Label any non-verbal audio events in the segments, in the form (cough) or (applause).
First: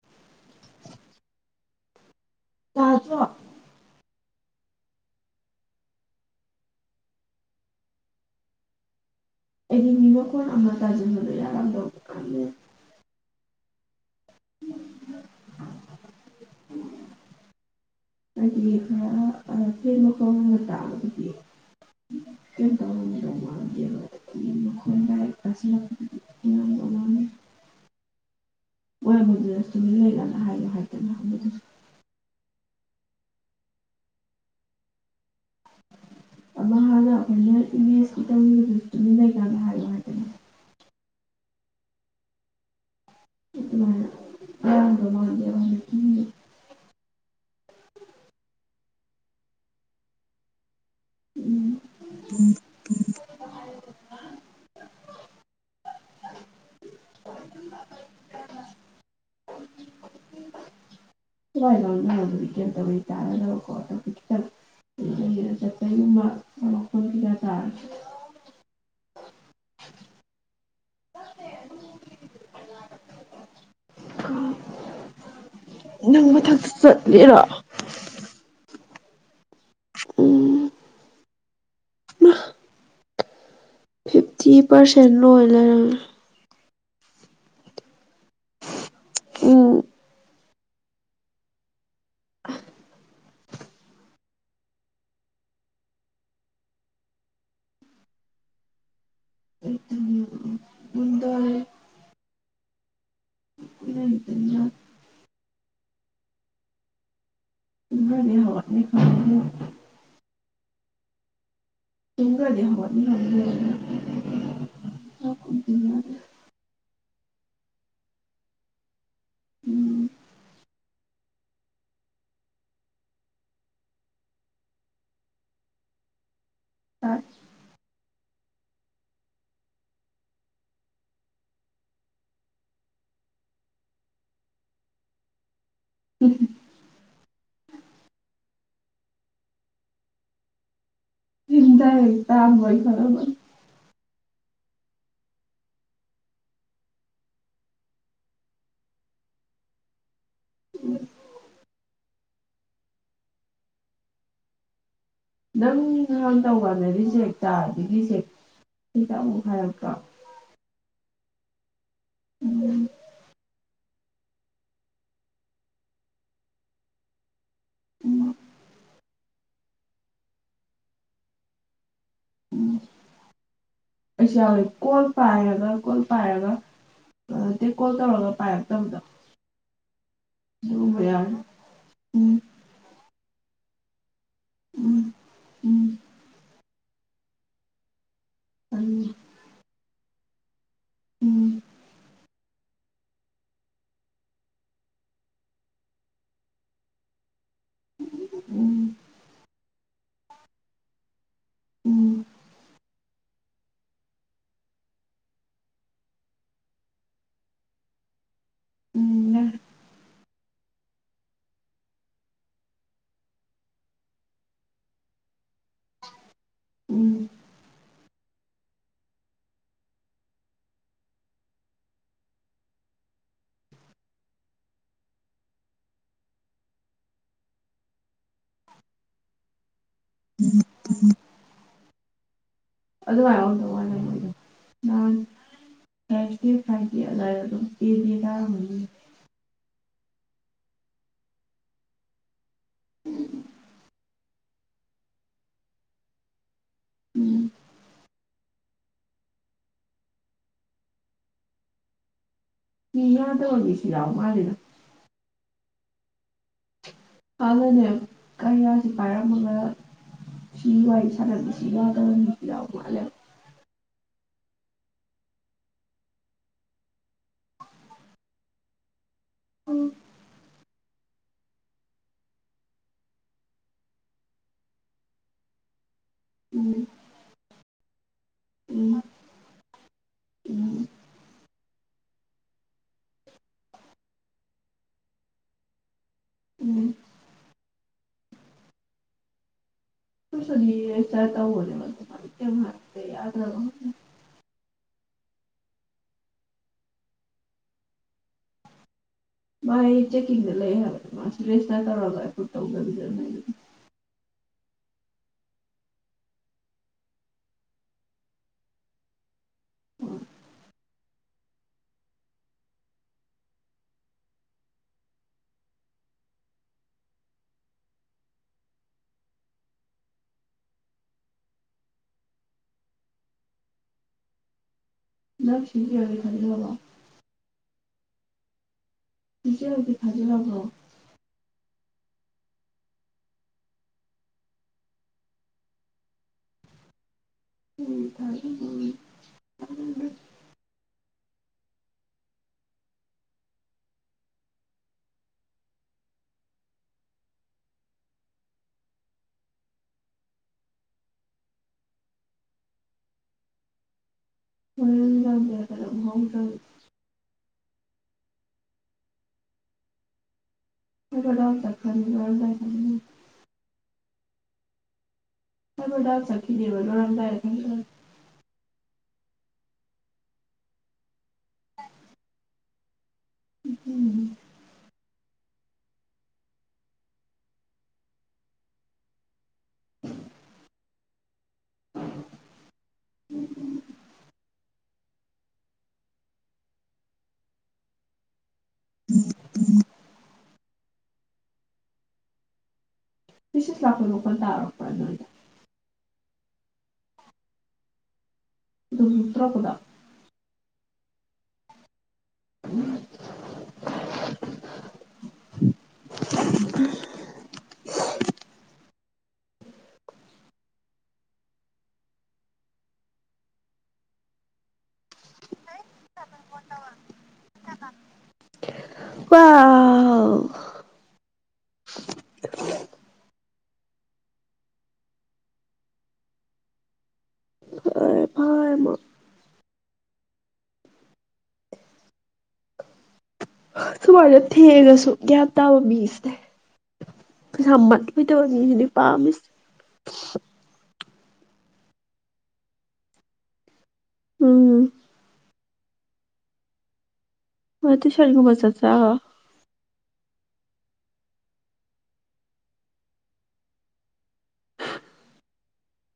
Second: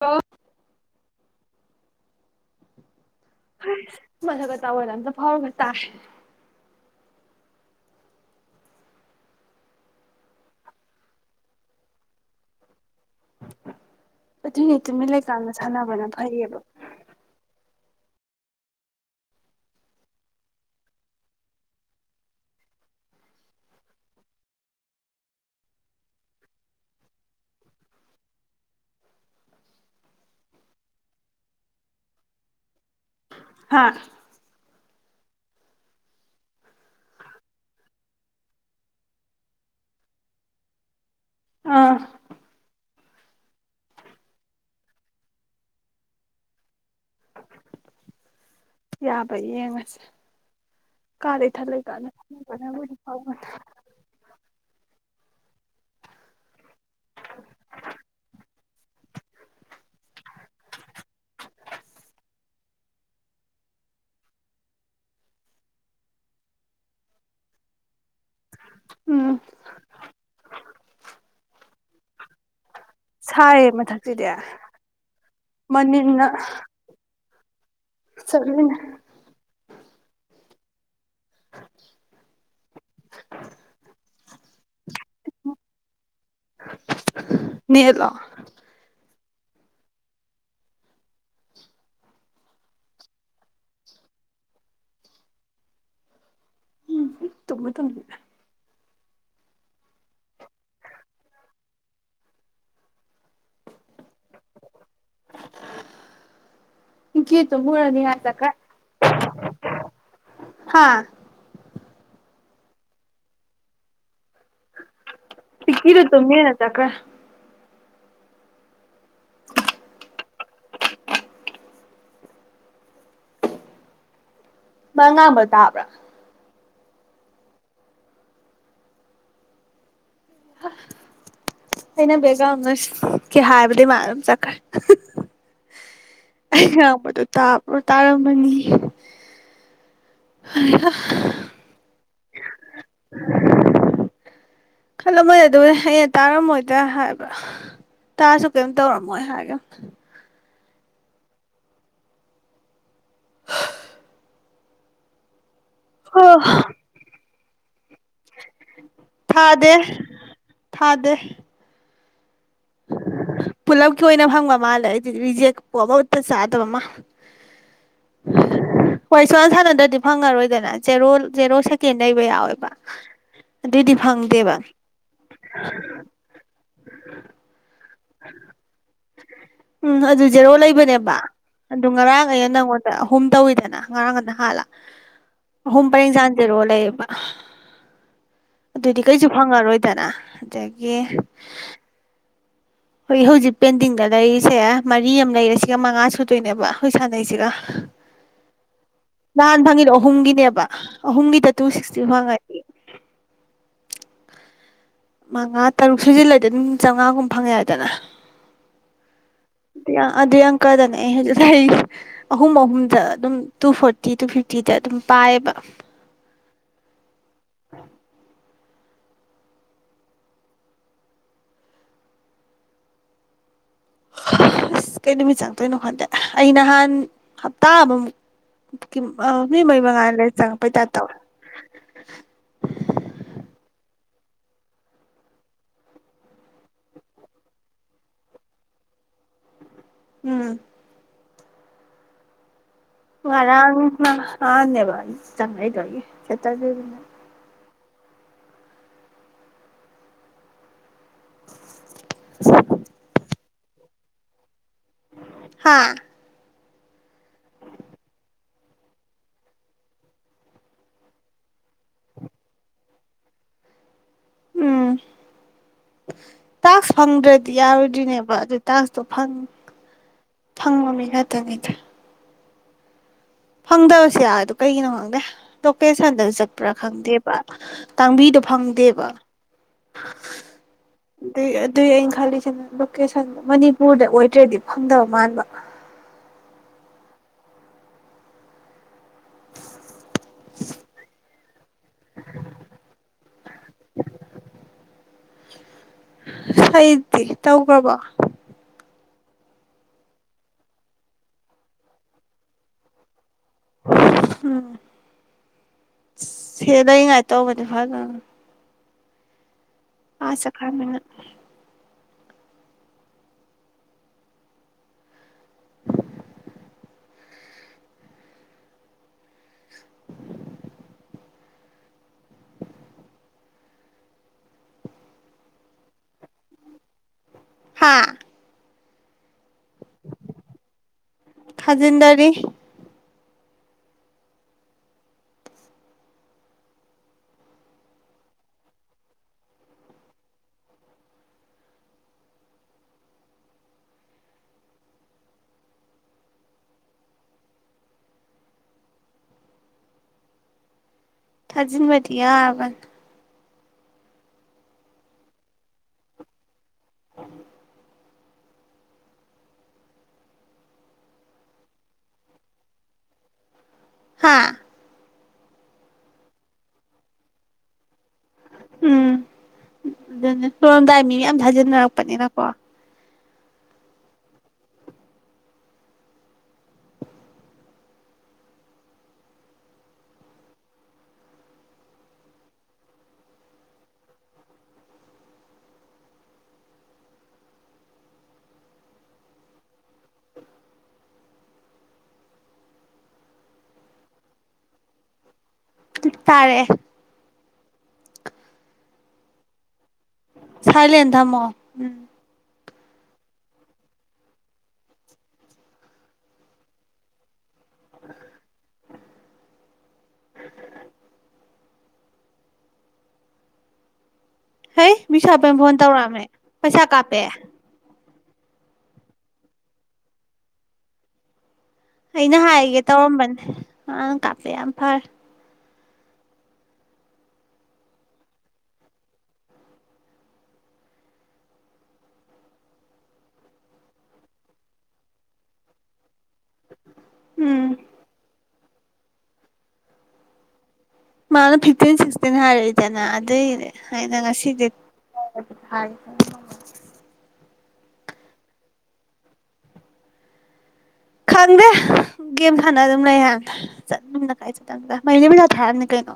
ꯑꯣ ꯇꯥꯖꯣ (unintelligible) (unintelligible) ꯑꯗꯨꯏꯅꯦ ꯇꯨꯃꯤꯟ ꯂꯩꯀꯥꯟꯗ ꯁꯥꯟꯅꯕꯅ ꯐꯩꯌꯦꯕ (unintelligible) (unintelligible) ꯍꯥ ꯑꯃꯥ ꯍꯥꯟꯅ ꯑꯩꯈꯣꯢꯅ ꯏꯃꯦꯁꯀꯤ ꯇꯧꯒꯤꯗꯨꯁꯨ ꯇꯨꯃꯤꯟ ꯂꯩꯀꯥꯟ ꯍꯥꯢꯌꯣ ꯍꯥꯢꯗꯅ ꯑꯥ (unintelligible) ꯌꯥꯕ ꯌꯦꯡꯉꯁꯦ ꯀꯥꯗ ꯏꯊꯟ ꯎꯝ ꯂꯩ ꯀꯥꯟꯗ (unintelligible) (inaudible) (unintelligible) ꯆꯠꯄꯩꯒꯨꯝꯕ ꯃꯈꯣꯟ ꯀꯩꯀꯥ ꯇꯥꯔꯁꯨ ꯎꯝ (inaudible) ꯁꯥꯏꯌꯦ ꯃꯊꯛꯁꯤꯗꯤ ꯃꯅꯤꯟꯅ ꯅꯪ ꯃꯊꯛꯇ ꯆꯠꯂꯤꯔꯣ ꯆꯠꯃꯤꯅꯩ (inaudible) ꯐꯤꯐꯇꯤ ꯄꯔꯁꯦꯟ ꯂꯣꯏ ꯂꯩꯔꯝꯃꯦ ꯅꯦꯠꯂꯣ ꯎꯝ (inaudible) ꯎꯝ ꯇꯨꯝꯃꯨ ꯇꯨꯝꯗ꯭ꯔꯤ (unintelligible) (unintelligible) (inaudible) ꯒꯤꯠ (unintelligible) ꯍꯥꯥ ꯇꯨꯡꯗꯒꯤ (unintelligible) ꯄꯤꯀꯤꯗꯣ ꯇꯨꯝꯅꯤꯅ ꯆꯠꯈ꯭ꯔꯦ ꯎꯝ (inaudible) ꯃꯥ ꯉꯥꯡꯕ ꯇꯥꯕ꯭ꯔ ꯇꯥꯏ ꯑꯩꯅ ꯕꯦꯖ ꯑꯃꯅ ꯀꯦ ꯍꯥꯏꯕꯗꯤ ꯃꯥ ꯑꯗꯨꯝ ꯆꯠꯈ꯭ꯔꯦ ꯑꯩ ꯉꯥꯡꯕꯗꯣ ꯇꯥꯕ꯭ꯔꯣ ꯇꯥꯔꯝꯃꯅꯤ (inaudible) ꯍꯩꯍꯥ (unintelligible) ꯈꯜꯂꯝꯃꯅꯤ ꯈꯜꯂꯝꯃꯣꯏꯗ ꯑꯗꯨ ꯑꯩꯅ ꯇꯥꯔꯝꯃꯣꯏꯗ ꯍꯥꯏꯕ ꯇꯥꯁꯨ ꯀꯦꯝ ꯇꯧꯔꯝꯃꯣꯏ ꯍꯥꯏꯒ (inaudible) ꯅꯪ ꯅꯍꯥꯟ ꯇꯧꯀꯥꯟꯗ ꯔꯤꯖꯦꯛ (unintelligible) ꯍꯦꯛꯇ ꯑꯃꯨꯛ ꯊꯥꯗꯦ ꯍꯥꯏꯔꯛꯇ꯭ꯔꯣ ꯊꯥꯗꯦ ꯄꯨꯂꯞ ꯂꯣꯏꯅ ꯐꯪꯕ ꯃꯥꯜꯂꯦ ꯑꯩꯗꯤ ꯔꯤꯖꯦꯛꯄꯨ ꯑꯃꯠꯇ ꯆꯥꯗꯕ ꯃꯥ ꯑꯃ ꯍꯣꯏ ꯁꯨꯋꯥꯟ ꯁꯥꯟꯅꯗ꯭ꯔꯗꯤ ꯐꯪꯉꯔꯣꯏꯗꯅ ꯖꯦꯔꯣ ꯖꯦꯔꯣ ꯁꯦꯀꯦꯟ ꯂꯩꯕ ꯌꯥꯎꯋꯦꯕ ꯎꯝ ꯑꯗꯨꯏꯗꯤ ꯑꯩ ꯐꯪꯗꯦꯕ ꯆꯥꯔꯥ ꯀꯣꯜ ꯄꯥꯏꯔꯒ ꯀꯣꯜ ꯄꯥꯏꯔꯒ ꯑꯦ ꯀꯣꯜ ꯇꯧꯔꯒ ꯄꯥꯏꯔꯛꯇꯕꯗꯣ ꯎꯝ ꯑꯗꯨ ꯖꯦꯔꯣ ꯑꯗꯨꯒꯨꯝꯕ ꯂꯩꯕꯅꯦꯕ ꯌꯥꯎꯋꯦ ꯑꯗꯨ ꯉꯔꯥꯡ ꯎꯝ ꯑꯩꯅ ꯅꯪꯉꯣꯟꯗ ꯑꯍꯨꯝ ꯇꯧꯋꯤꯗꯅ ꯉꯔꯥꯡ ꯉꯟꯅ ꯍꯥꯛꯂ ꯎꯝ ꯑꯍꯨꯝ ꯄꯔꯦꯡ ꯁꯥ ꯖꯦꯔꯣ ꯂꯩꯌꯦ ꯎꯝ ꯑꯗꯨꯗꯤ ꯀꯩꯁꯨ ꯈꯪꯉꯔꯣꯏꯗꯅ ꯑꯗꯒꯤ ꯎꯝ ꯍꯣꯏ ꯍꯧꯖꯤꯛ ꯄꯦꯟꯗꯤꯡꯗ ꯂꯩꯔꯤꯁꯦ ꯃꯔꯤ ꯑꯃ ꯂꯩꯔꯦ ꯁꯤꯒ ꯃꯉꯥ ꯁꯨꯗꯣꯏꯅꯦꯕ ꯑꯩꯈꯣꯏ ꯁꯥꯟꯅꯩꯁꯤꯒ ꯎꯝ ꯅꯍꯥꯟ ꯐꯪꯉꯤꯗꯣ ꯑꯍꯨꯝꯒꯤꯅꯦꯕ ꯑꯍꯨꯝꯒꯤꯗ ꯇꯨ ꯁꯤꯛꯁꯇꯤ ꯎꯝ ꯐꯪꯉꯗꯤ ꯃꯉꯥ ꯇꯔꯨꯛ ꯁꯨꯖꯤꯜꯂꯗꯤ ꯑꯗꯨꯝ ꯆꯥꯝꯃꯉꯥꯒꯨꯝꯕ ꯐꯪꯉꯦ ꯍꯥꯏꯗꯅ ꯎꯝ ꯑꯗꯨꯏ ꯑꯪꯀꯗꯅꯦ ꯑꯩ ꯍꯧꯖꯤꯛ ꯂꯩꯔꯤꯁꯦ ꯑꯍꯨꯝ ꯑꯍꯨꯝꯗ ꯑꯗꯨꯝ ꯇꯨ ꯐꯣꯔꯇꯤ ꯇꯨ ꯐꯤꯐꯇꯤꯗ ꯑꯗꯨꯝ ꯄꯥꯏꯌꯦꯕ ꯎꯝ ꯑꯁ ꯀꯩ ꯅꯨꯃꯤꯠ ꯆꯪꯗꯣꯏꯅꯣ ꯈꯣꯟꯗꯦ ꯑꯩ ꯅꯍꯥꯟ ꯍꯞꯇꯥ ꯑꯃꯃꯨꯛ ꯀꯤꯝ ꯑꯥ ꯃꯤ ꯃꯌꯨꯝ ꯕ ꯑꯗꯩ ꯆꯪꯉꯛꯄꯩ ꯇꯥꯢꯄ ꯇꯧꯔꯦ ꯑꯗꯨꯃꯥꯏꯅ ꯑꯣꯏꯗꯧ (unintelligible) ꯎꯝ ꯉꯔꯥꯡ ꯅꯍꯥꯟꯅꯦꯕꯥ ꯆꯪꯉꯛꯏꯗꯣ ꯑꯩ ꯁꯇꯔꯗꯦ ꯎꯝ (inaudible) ꯀꯤ ꯌꯥ ꯇꯣꯝꯕꯤ ꯁꯤꯔꯥ ꯋꯥꯔꯤꯔꯥ ꯍꯥꯥ ꯍꯥꯟꯅꯅꯦ ꯀꯌꯥꯁꯤ ꯄꯥꯏꯔꯝꯃꯒ ꯁꯤ ꯋꯥꯔꯤ ꯁꯥꯟꯅꯕꯤꯁꯤ ꯌꯥꯎꯗꯕ ꯃꯤꯁꯨ ꯌꯥꯎꯕ ꯃꯥꯜꯂꯦꯕ ꯎꯝ ꯇꯥꯛꯁ ꯐꯪꯗ꯭ꯔꯗꯤ ꯌꯥꯔꯣꯏꯗꯣꯏꯅꯦꯕ ꯑꯗꯨ ꯇꯥꯛꯁꯇꯣ ꯐꯪ ꯎꯝ ꯐꯪꯕ ꯃꯤ ꯅꯠꯇꯅꯤꯗ ꯐꯪꯗꯕꯁꯨ ꯌꯥꯎꯋꯤꯗꯣ ꯀꯩꯒꯤꯅꯣ ꯈꯪꯗꯦ ꯗꯣ ꯄꯦ ꯁꯥꯟꯗ ꯆꯠꯄ꯭ꯔꯥ ꯎꯝ ꯈꯪꯗꯦꯕ ꯇꯥꯡꯕꯤꯗꯣ ꯎꯝ ꯐꯪꯗꯦꯕ ꯎꯝ ꯑꯇꯩ ꯑꯗꯨꯏ ꯑꯩꯅ ꯈꯜꯂꯤꯁꯤꯅ ꯂꯣꯀꯦꯁꯟ ꯃꯅꯤꯄꯨꯔꯗ ꯑꯣꯏꯗ꯭ꯔꯗꯤ ꯐꯪꯗꯕ ꯃꯥꯟꯕ ꯎꯝ ꯑꯈꯣꯢ ꯁꯥꯔꯒꯤ ꯔꯦꯖꯤꯁꯇ꯭ꯔ ꯇꯧꯕꯅꯕ (unintelligible) ꯍꯩꯗꯤ ꯇꯧꯈ꯭ꯔꯕꯣ ꯃꯥꯥꯏ ꯆꯦꯛꯀꯤꯡꯗ ꯂꯩ ꯍꯥꯏꯕ ꯃꯥꯁꯨ ꯔꯦꯁꯇꯔ ꯇꯧꯔꯒ ꯑꯗꯨ ꯇꯧꯗꯕꯤꯗ ꯎꯝ ꯁꯦꯜ ꯂꯩꯉꯥꯏ ꯇꯧꯒꯔꯗꯤ ꯐꯗꯧꯅꯦ ꯑꯥ ꯆꯠꯈꯔꯕꯅꯤꯅ ꯅꯪ ꯁꯤ ꯌꯥꯢ ꯐꯪꯗꯣꯔꯕꯣ ꯍꯥꯥ ꯏꯆꯦ ꯍꯨꯖꯤꯛ ꯐꯥꯖꯤꯟꯂꯕꯣ ꯍꯖꯤꯟꯅꯔꯤ (unintelligible) ꯊꯥꯖꯤꯟꯕꯗꯤ ꯌꯥꯔꯕꯅꯤ ꯍꯣꯔꯦꯟ ꯗꯥꯡꯗ (unintelligible) (unintelligible) ꯍꯥꯥ (unintelligible) ꯆꯠꯅꯤꯡꯗꯦꯕ ꯂꯣꯢꯔꯝꯗꯥꯢ (unintelligible) ꯎꯝ ꯑꯗꯨꯅꯦ ꯂꯣꯏꯔꯝꯗꯥꯏ ꯃꯤꯌꯥꯝ ꯊꯥꯖꯤꯟꯅꯔꯛꯄꯅꯤꯅꯀꯣ ꯎꯝ (unintelligible) (unintelligible) (unintelligible) ꯃꯦꯁꯦꯁ ꯂꯥꯛꯄ ꯃꯈꯣꯜ ꯇꯥꯔꯛ ꯄ꯭ꯔ ꯅꯣꯏꯗ ꯇꯥꯥꯔꯛꯑꯦ ꯗꯔꯨꯝ ꯇꯧꯔꯛꯄꯗꯣ ꯁꯥꯏꯂꯦꯟ ꯊꯝꯃꯣ ꯎꯝ (unintelligible) ꯍꯩ ꯃꯤꯁꯝ ꯐꯣꯟ ꯇꯧꯔꯛꯑꯝꯃꯦ ꯄꯩꯁꯥ ꯀꯥꯞꯄꯦ ꯋꯥꯎ ꯑꯩꯅ ꯍꯥꯏꯒꯦ ꯇꯧꯔꯝꯕꯅꯦ ꯃꯅ ꯀꯥꯄꯦ ꯌꯥꯝ ꯐꯔꯦ ꯑ ꯐꯔꯦ ꯐꯔꯦ ꯑꯃ ꯁꯨꯃꯥꯏꯅ ꯊꯦꯡꯉꯁꯨ ꯒꯌꯥꯟ ꯇꯥꯕ ꯃꯤꯁꯤꯅꯦ ꯎꯝ (unintelligible) (unintelligible) ꯃꯥ ꯐꯤꯐꯇꯤꯟ ꯁꯤꯛꯁꯇꯤꯟ ꯍꯥꯏꯔꯦ ꯗꯥꯅ ꯑꯗꯩ ꯍꯥꯏꯅ ꯉꯁꯤꯗꯤ ꯎꯝ ꯍꯥꯏ ꯃꯥ ꯇ꯭ꯌꯨꯁꯟꯒꯨꯝꯕ ꯆꯠꯆꯔꯣ ꯈꯪꯗꯦ ꯒꯦꯝ ꯁꯥꯟꯅ ꯑꯗꯨꯝ ꯂꯩ ꯍꯥꯏꯅꯦ ꯆꯠꯗ ꯃꯩꯅꯤ ꯄꯖꯥ ꯊꯥꯔꯝꯅꯤ ꯀꯩꯅꯣ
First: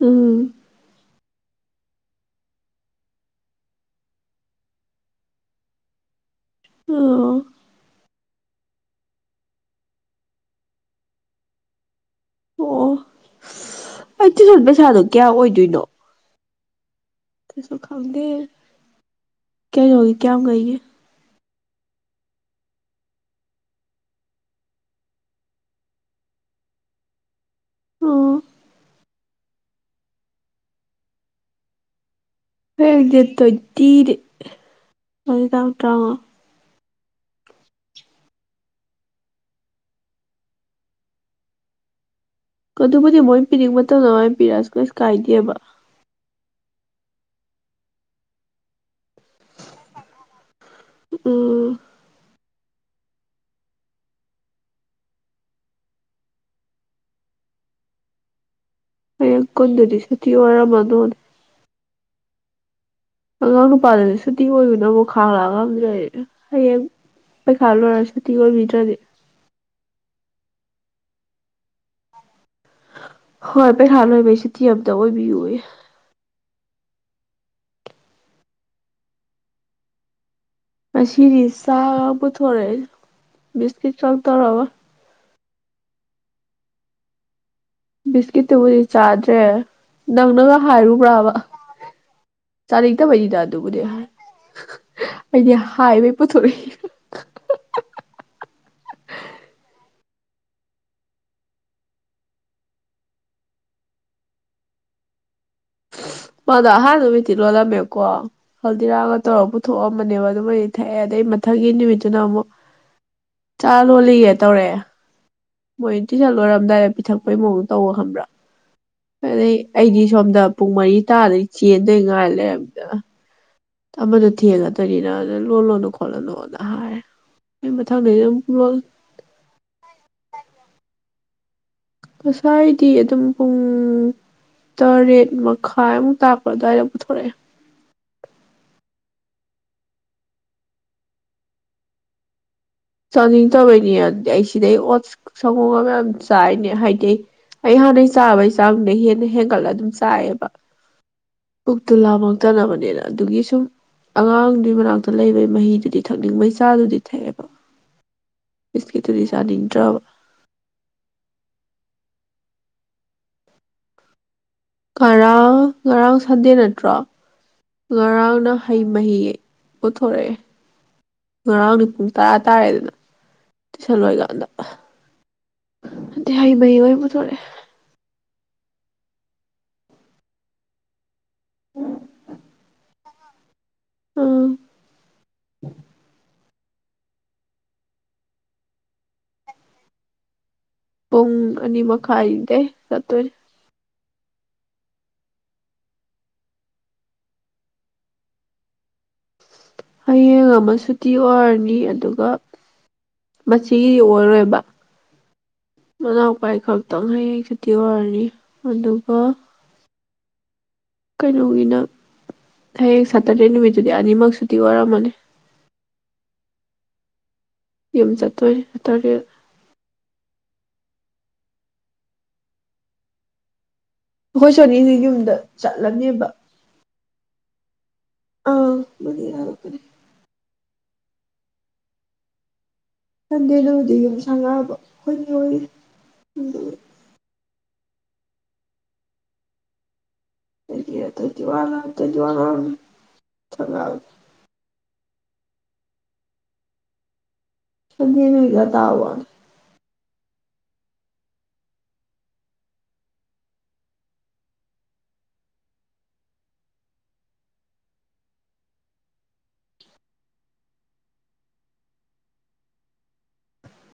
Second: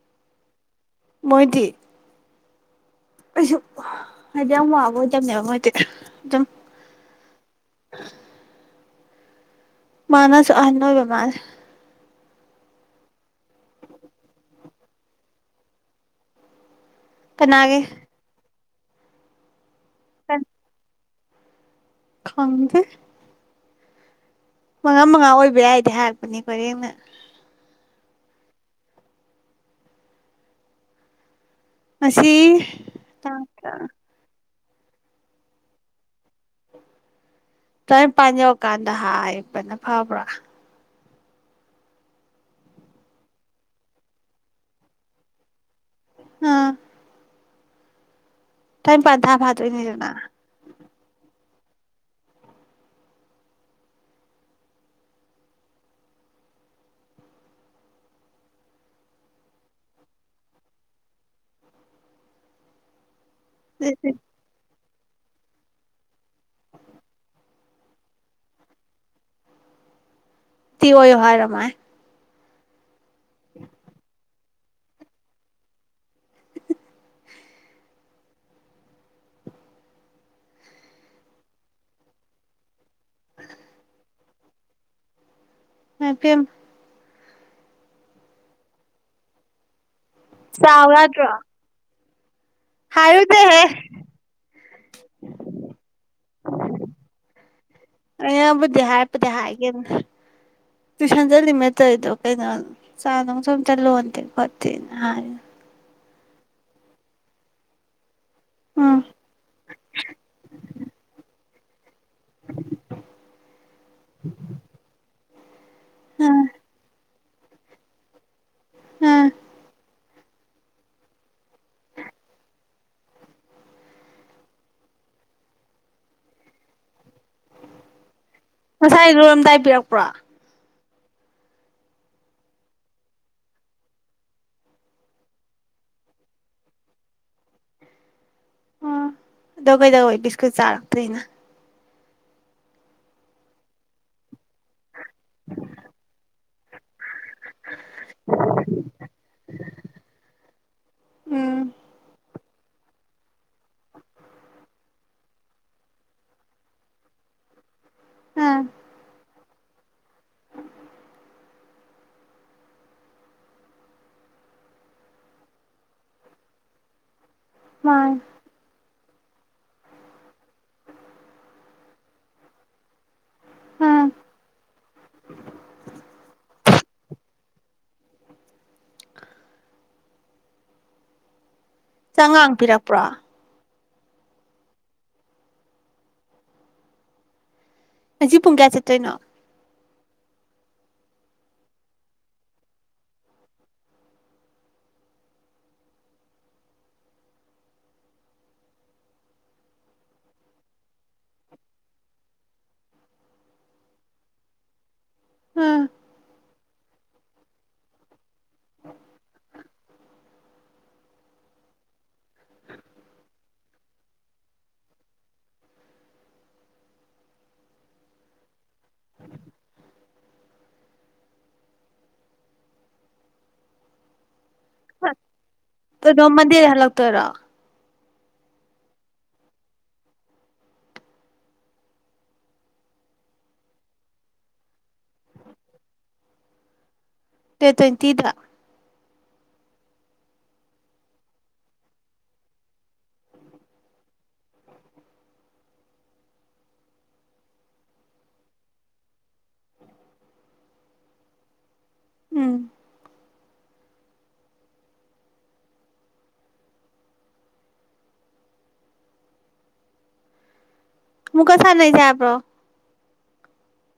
ꯎꯝ ꯃꯣꯏꯗꯤ ꯑꯩꯁꯨ ꯍꯥꯏꯗꯤ ꯌꯥꯝ ꯋꯥꯕ ꯑꯣꯏꯗꯕꯅꯦꯕ ꯃꯣꯏꯗꯤ ꯑꯗꯨꯝ (unintelligible) (unintelligible) ꯃꯥꯅꯁꯨ ꯑꯍꯟ ꯑꯣꯏꯕ ꯃꯥꯜꯂꯦ ꯑꯣ ꯑꯩ ꯇ꯭ꯌꯨꯁꯟ ꯄꯩꯁꯥꯗꯣ ꯀꯌꯥ ꯑꯣꯏꯗꯣꯏꯅꯣ ꯑꯩꯁꯨ ꯀꯅꯥꯒꯤ ꯈꯪꯗꯦ ꯀꯩꯅꯣꯒꯤ ꯀꯤꯌꯝ ꯒꯩꯒꯤ ꯈꯪꯗꯦ ꯃꯉꯥ ꯃꯉꯥ ꯑꯣꯏꯕ ꯌꯥꯏꯗꯤ ꯍꯥꯏꯔꯛꯄꯅꯦ ꯄꯔꯦꯡꯅ ꯑꯣ ꯉꯁꯤ ꯍꯥꯌꯦꯡ ꯗꯦꯠ ꯇꯥꯡ ꯇꯣꯏꯟꯇꯤ ꯉꯥꯁꯤ ꯇꯥꯡ ꯇꯥꯔꯥꯎꯉꯥ ꯇ꯭ꯔꯥꯏꯝꯄꯥꯟ ꯌꯧꯔ ꯀꯥꯟꯗ ꯍꯥꯏꯔꯅ ꯐꯕ꯭ꯔꯥ ꯀꯗꯨꯕꯨꯗꯤ ꯃꯣꯏ ꯄꯤꯅꯤꯡꯕ ꯃꯇꯝꯗ ꯃꯥꯏ ꯄꯤꯔꯛꯑꯁꯨ ꯀꯩꯁꯨ ꯀꯥꯏꯗꯦꯕ ꯑꯥ ꯇ꯭ꯔꯥꯏꯝꯄꯥꯟ ꯊꯥ ꯐꯥꯗꯣꯢ ꯅꯤꯗꯅ ꯎꯝ ꯍꯌꯦꯡ ꯀꯨꯟꯗꯗꯤ ꯁꯨꯇꯤ ꯑꯣꯢꯔꯝ ꯃꯗꯣꯅꯦ ꯑꯉꯥꯡ ꯅꯨꯄꯥꯥꯗꯨꯗꯤ ꯁꯨꯇꯤ ꯑꯣꯏꯕꯕꯨ ꯈꯥꯡꯂꯛ ꯉꯝꯗ꯭ꯔꯦ ꯍꯌꯦꯡ ꯄꯩꯈꯥ ꯂꯣꯏꯔ ꯁꯨꯇꯤ ꯑꯣꯏꯕꯤꯗ꯭ꯔꯗꯤ ꯁꯨꯇꯤ ꯑꯣꯏꯌꯨ ꯍꯥꯏꯔꯣ ꯃꯣꯏ ꯍꯣꯏ ꯄꯩꯈꯥ ꯂꯣꯏꯕꯩ ꯁꯨꯇꯤ ꯑꯝꯇ ꯑꯣꯏꯕꯤꯌꯨꯑꯦ ꯑꯁꯤꯖꯤ ꯆꯥ ꯄꯨꯊꯣꯔꯛꯑꯦ ꯕꯤꯁꯀꯤꯠ ꯈꯛ ꯇꯥꯔꯕ ꯃꯥꯏ ꯄꯦꯝꯃꯥ ꯕꯤꯁꯀꯤꯠ ꯇꯨꯕꯨꯗꯤ ꯆꯥꯗ꯭ꯔꯦ ꯅꯪꯅꯒ ꯆꯥꯎ ꯌꯥꯗ꯭ꯔꯣ ꯍꯥꯏꯔꯨꯕ꯭ꯔꯥꯕ ꯆꯥꯅꯤꯡꯇꯕꯩꯅꯤꯗ ꯍꯥꯏꯔꯨꯗꯦꯍꯦ ꯑꯗꯨꯕꯨꯗꯤ ꯑꯩꯗꯤ ꯍꯥꯏꯕꯩ ꯄꯨꯊꯣꯛꯏ ꯇ꯭ꯌꯨꯁꯟ ꯆꯠꯂꯤꯃꯦ ꯇꯧꯏꯗꯣ ꯀꯩꯅꯣ ꯆꯥ ꯅꯨꯡꯁꯨ ꯑꯃꯇ ꯂꯣꯟꯗꯦ ꯈꯣꯠꯇꯦꯅ ꯍꯥꯏꯃꯅꯤ ꯃꯥꯗꯣ ꯑꯍꯥꯥꯟꯕ ꯅꯨꯃꯤꯠꯇꯤ ꯂꯣꯜꯂꯝꯃꯦꯕꯀꯣ ꯎꯝ ꯍꯜꯗꯤꯔꯥꯒ ꯇꯧꯔꯒ ꯄꯨꯊꯣꯛꯑꯝꯕꯅꯦꯕ ꯑꯗꯨꯃꯗꯤ ꯊꯛꯑꯦ ꯑꯗꯩ ꯃꯊꯪꯒꯤ ꯅꯨꯃꯤꯠ ꯁꯤꯅ ꯑꯃꯨꯛ ꯆꯥ ꯂꯣꯜꯂꯤꯌꯦ ꯇꯧꯔꯛꯑꯦ ꯃꯣꯏ ꯇꯨꯏꯋꯤꯁꯟ ꯎꯝ ꯂꯣꯏꯔꯝꯗꯥꯏꯗ ꯄꯤꯊꯛ ꯑꯈꯣꯏ ꯃꯧꯗ ꯇꯧ ꯈꯕ꯭ꯔꯥ ꯎꯝ ꯑꯗꯩ ꯑꯩꯒꯤ ꯁꯣꯝꯗ ꯄꯨꯡ ꯃꯔꯤ ꯇꯥꯔꯗꯩꯅꯤ ꯆꯦꯟꯗꯣꯏ ꯉꯥꯏ ꯂꯩꯔꯝꯅꯦ ꯑꯥ ꯑꯃꯗꯨ ꯊꯦꯡꯉꯥꯗꯣꯏꯅꯤꯅ ꯑꯗꯨꯗ ꯂꯣꯜꯂꯣꯅꯨ ꯈꯣꯠꯂꯣꯅꯨꯅ ꯍꯥꯏꯔꯦ ꯑꯩ ꯃꯊꯪꯗꯩ ꯑꯗꯨꯝ ꯂꯣꯜ ꯉꯁꯥꯏ ꯂꯣꯏꯔꯝꯗꯥꯏ ꯄꯤꯔꯛꯄ꯭ꯔꯣ ꯉꯁꯥꯏꯗꯤ ꯑꯗꯨꯝ ꯄꯨꯡ ꯇꯔꯦꯠ ꯃꯈꯥꯏꯃꯨꯛ ꯇꯥꯛꯄ ꯑꯗꯨꯋꯥꯏꯗ ꯄꯨꯊꯣꯔꯛꯑꯦ ꯎꯝ ꯑꯗꯣ ꯀꯩꯗꯧꯋꯦ ꯕꯤꯁꯀꯨꯠ ꯆꯥꯔꯛꯇꯔꯤꯅ ꯆꯅꯤꯡꯇꯕꯩꯅꯤ ꯑꯗꯤꯏ ꯑꯩ ꯁꯤꯗꯩ ꯑꯣꯠꯁ ꯁꯪꯒꯣꯝꯒ ꯃꯌꯥꯝ ꯆꯥꯏꯅꯦ ꯍꯥꯏꯗꯤ ꯑꯩ ꯍꯥꯟꯅꯩ ꯆꯥꯕꯩ ꯆꯥꯡꯗꯩ ꯍꯦꯟꯅ ꯍꯦꯟꯒꯠꯂ ꯑꯗꯨꯝ ꯆꯥꯏꯌꯦꯕ ꯎꯝ ꯄꯨꯛꯇꯨ ꯂꯥꯃꯛ ꯂꯥꯃꯛꯅꯦꯅ ꯑꯗꯨꯒꯤ ꯁꯨꯝ ꯑꯉꯥꯡꯗꯨꯒꯤ ꯃꯅꯥꯛꯇ ꯂꯩꯕꯒꯤ ꯃꯍꯤꯗꯨꯗꯤ ꯊꯛꯅꯤꯡꯕꯩ ꯆꯥꯗꯨꯗꯤ ꯊꯛꯑꯦꯕ ꯎꯝ ꯕꯤꯁꯀꯤꯠꯇꯨꯗꯤ ꯆꯥꯅꯤꯡ ꯆꯥꯕ ꯉꯔꯥꯡ ꯉꯔꯥꯡ ꯁꯟꯗꯦ ꯅꯠꯇ꯭ꯔꯣ ꯃꯥꯅꯤ ꯉꯔꯥꯡꯅ ꯍꯩ ꯃꯍꯤ ꯄꯨꯊꯣꯔꯛꯑꯦ ꯉꯔꯥꯡꯗꯤ ꯄꯨꯡ ꯇꯔꯥ ꯇꯥꯔꯦꯗꯅ ꯎꯝ (unintelligible) ꯕꯨꯊꯣꯔꯦ ꯆꯉꯥꯡ ꯄꯤꯔꯛꯄ꯭ꯔꯣ ꯑꯥ ꯉꯁꯤ ꯄꯨꯡ ꯀꯌꯥ ꯆꯠꯇꯣꯏꯅꯣ ꯄꯨꯡ ꯑꯅꯤ ꯃꯈꯥꯏꯗꯩ ꯆꯠꯇꯣꯏꯅꯦ ꯍꯌꯦꯡ ꯑꯃ ꯁꯨꯇꯤ ꯑꯣꯏꯔꯅꯤ ꯑꯗꯨꯒ ꯃꯆꯤꯒꯤꯗꯤ ꯑꯣꯏꯔꯣꯏꯕ ꯎꯝ ꯃꯅꯥꯎꯄꯥꯏ ꯑꯩꯈꯛ ꯇꯪ ꯍꯌꯦꯡ ꯁꯨꯇꯤ ꯑꯣꯏꯔꯅꯤ ꯑꯗꯨꯒ ꯀꯩꯅꯣꯒꯤꯅ ꯍꯌꯦꯡ ꯁꯇꯔꯗꯦ ꯅꯨꯃꯤꯠꯇꯨꯗꯤ ꯑꯅꯤꯃꯛ ꯁꯨꯇꯤ ꯑꯣꯏꯔꯝꯃꯅꯤ ꯌꯨꯝ ꯆꯠꯇꯣꯏꯅꯦ ꯁꯥꯇꯔꯗꯦꯗ ꯑꯩꯈꯣꯏ ꯁꯣꯅꯤꯖꯤ ꯌꯨꯝꯗ ꯆꯠꯂꯅꯤꯕ ꯇꯣꯏꯔꯣ (unintelligible) ꯁꯟꯗꯦꯗꯨꯕꯨꯗꯤ ꯌꯨꯝ ꯁꯪꯒꯥꯕ ꯑꯩꯈꯣꯏ ꯅꯦꯍꯣꯏꯒꯤ ꯑꯗꯨꯒꯤ ꯗꯦꯠ ꯇꯣꯏꯟꯇꯤꯗ (unintelligible) ꯁꯟꯗꯦ ꯅꯨꯃꯤꯠꯇ ꯇꯥ ꯋꯥꯅꯤ ꯎꯝ ꯑꯃꯨꯛꯀ ꯁꯅꯁꯦ ꯍꯥꯏꯕ꯭ꯔꯣ